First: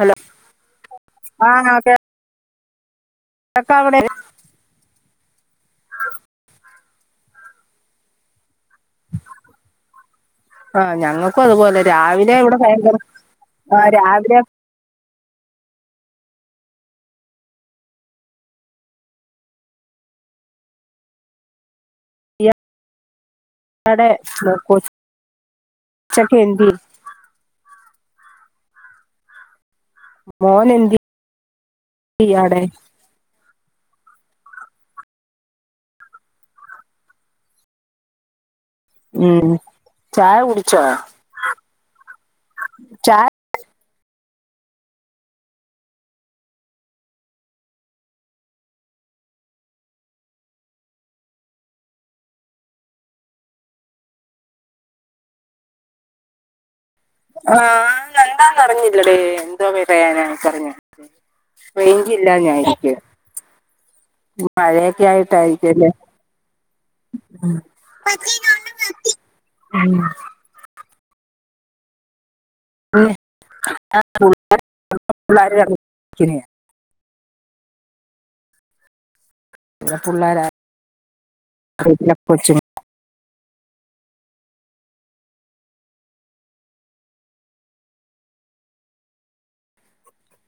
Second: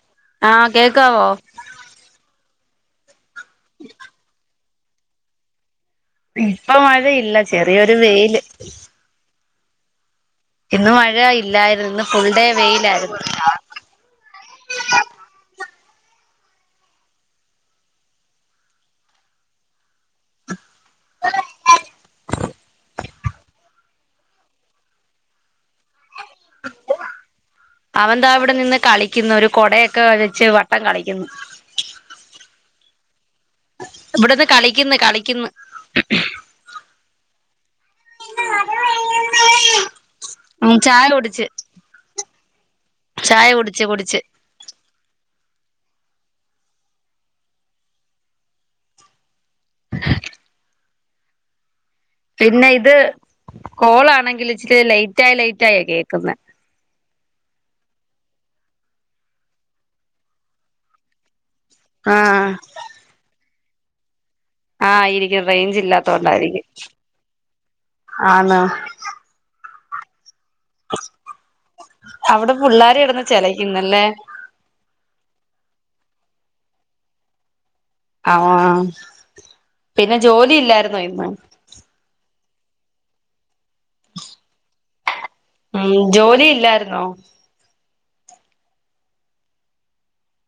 Hello ആ കേക്കാവോ [unintelligible] ക്കവിടെ ഇപ്പൊ മഴയില്ല ചെറിയൊരു വെയില് ആ ഇന്ന് മഴ ഞങ്ങൾക്കും അതുപോലെ ഇല്ലായിരുന്നു ഇന്ന് ഫുൾ രാവിലെ ഡേ ഇവിടെ ഭയങ്കര വെയിലായിരുന്നു ആ രാവിലെ [unintelligible] എടെ [unintelligible] ഉചക്കഎന്തെ അവൻന്ത അവിടെ നിന്ന് കളിക്കുന്ന ഒരു കൊടയൊക്കെ വെച്ച് വട്ടം മോനെന്തേ കളിക്കുന്നു എന്ത് ചെയ്യാ അവിടെ ഇവിടന്ന് കളിക്കന്ന് കളിക്കന്ന് [unintelligible] മ് ചായ ഉം കുടിച്ചോ ചായ കുടിച്ച് ചായ കുടി ടിച്ച് കുടിച്ച് [unintelligible] പിന്നെ ഇത് കോളാണെങ്കിൽ ഇച്ചിരി ലൈറ്റായി ലൈറ്റായെ കേക്കുന്നെ ആ ഇന്നെന്താന്ന് അറിഞ്ഞില്ലെടീ എന്തോ പറയാന റെയിഞ്ച് ആഹ് ഇല്ലാഞായിരിക്കും ആ ഇരിക്കും റെയിഞ്ച് അല്ലേ ഇല്ലാത്തോണ്ടായിരിക്കും ആന്ന് മ് അവിടെ പിള്ളേര് കിടന്ന് പിന്നെ ചെലക്കുന്നല്ലേ ക്ണ് ആ ഇവിടെ പിന്നെ ജോലി ഇല്ലായിരുന്നോ ഇന്ന് കൊച്ചോ മ് ജോലിയില്ലായിരുന്നോ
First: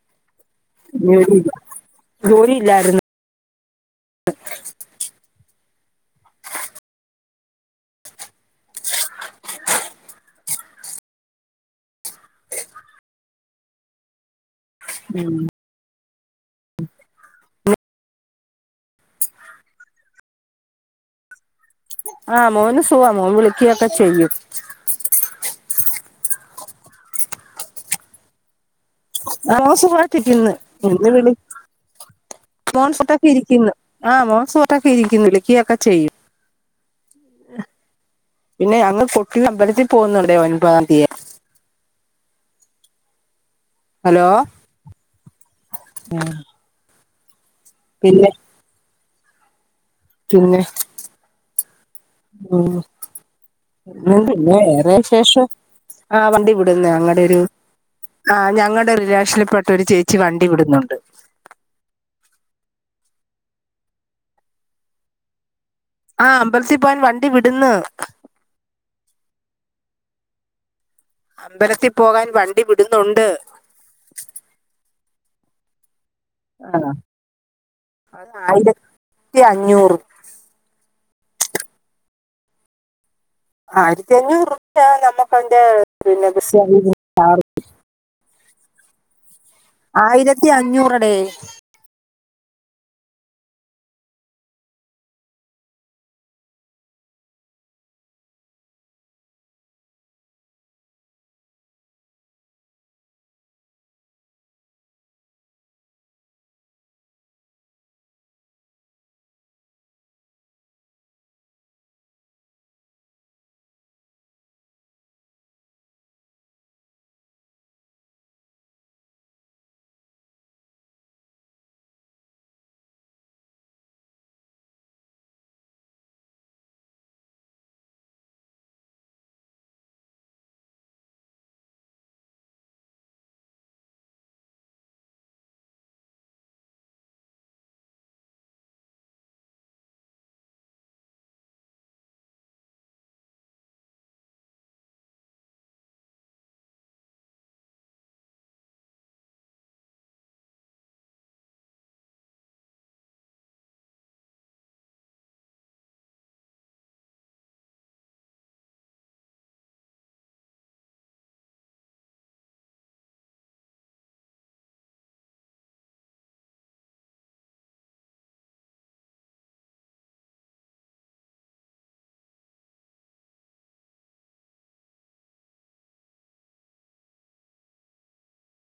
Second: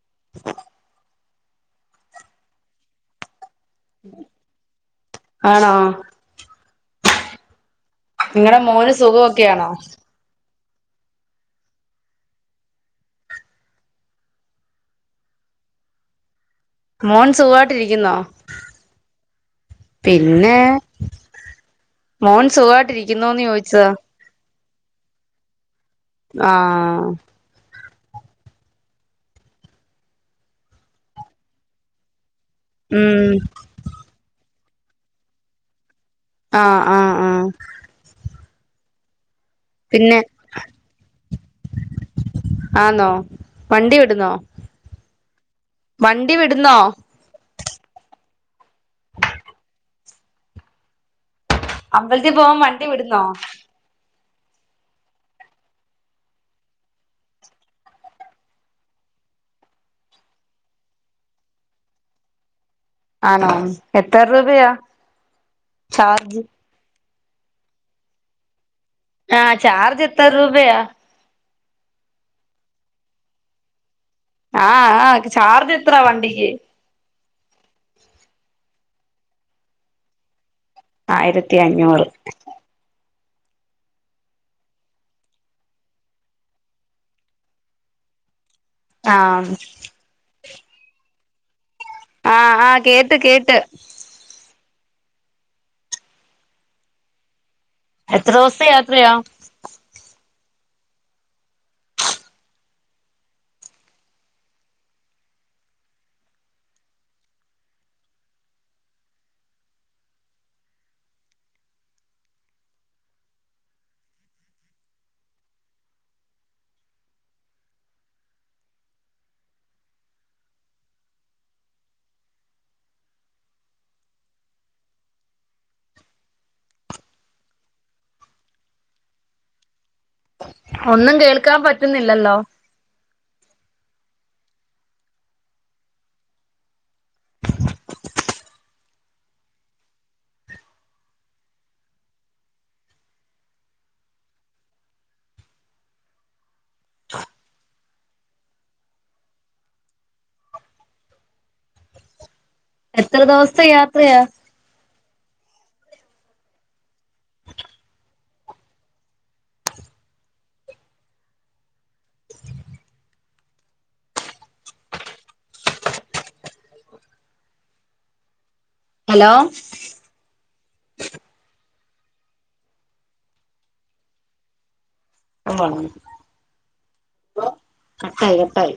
[unintelligible] ജോലിയില്ല ജോലിയില്ലായിരുന്നു ആണോ നിങ്ങളടെ മോന് സുഖമൊക്കെയാണോ മ് മോൻ സുഖായിട്ടിരിക്കുന്നോ പിന്നെ ആ മോൻ മോന് സുഖാബം മോന് സുഖമായിട്ടിരിക്കുന്നോന്ന് ചോദിച്ചതാ വിളിക്കൊക്കെ ചെയ്യും [unintelligible] ആ ആ മോന് സുഖായിട്ടിരിക്കുന്ന് ഇന്ന് വിളി മോന് ഉം സുഖായിട്ടിരിക്കുന്ന് ആ മോന് ട്ടൊക്കെ ഇരിക്കുന്നു വിളിക്ക ഒക്കെ ചെയ്യും ആ ആ ആ പിന്നെ അങ്ങ് ഫോ ഇന്ന് അമ്പലത്തിൽ പോകുന്നുണ്ടേ ഒൻപതാം തീയ ആന്നോ വണ്ടി ഹലോ വിടുന്നോ വണ്ടി വിടുന്നോ പിന്നെ പിന്നെ [inaudible] അമ്പലത്തിൽ പോവാൻ ഉം വണ്ടി വിടുന്നോ? പിന്നെ വേറെ ശേഷം ആ വണ്ടി വിടുന്നു ഞങ്ങടെ ഒരു ആ ഞങ്ങളുടെ റിലേഷനിൽ പെട്ട ഒരു ചേച്ചി വണ്ടി വിടുന്നുണ്ട്. ആണോ? എത്ര രൂപയാ? ആ ചാർജ് അമ്പലത്തിൽ പോകാൻ വൺ ഇവിടുന്ന് ആഹ് ചാർജജ് എത്ര രൂപയാ? അമ്പലത്തിൽ പോകാൻ വണ്ടി വിടുന്നുണ്ട്. ആഹ് ആഹ് ചാർജ്ജ് എത്രാ വൺ ആണോ? അത് ആയിരത്തിഅഞ്ഞൂറ് ആയിരത്തിഅഞ്ഞൂറ് ആയിരത്തിഅഞ്ഞൂറ് രൂപയാ നമുക്ക് അതിൻ്റെ പിന്നെ ബസിൻ ചാർജ്ജ് ആഹ് ആയിരത്തി [unintelligible] ആഹ് ആഹ് കേട്ട് കേട്ട് എത്ര ദിവസത്തെ യാത്രയാ? ഒന്നും കേൾക്കാൻ പറ്റുന്നില്ലല്ലോ. എത്ര ദിവസത്തെ യാത്രയാ? ഹലോ ആ കട്ടായി കട്ടായി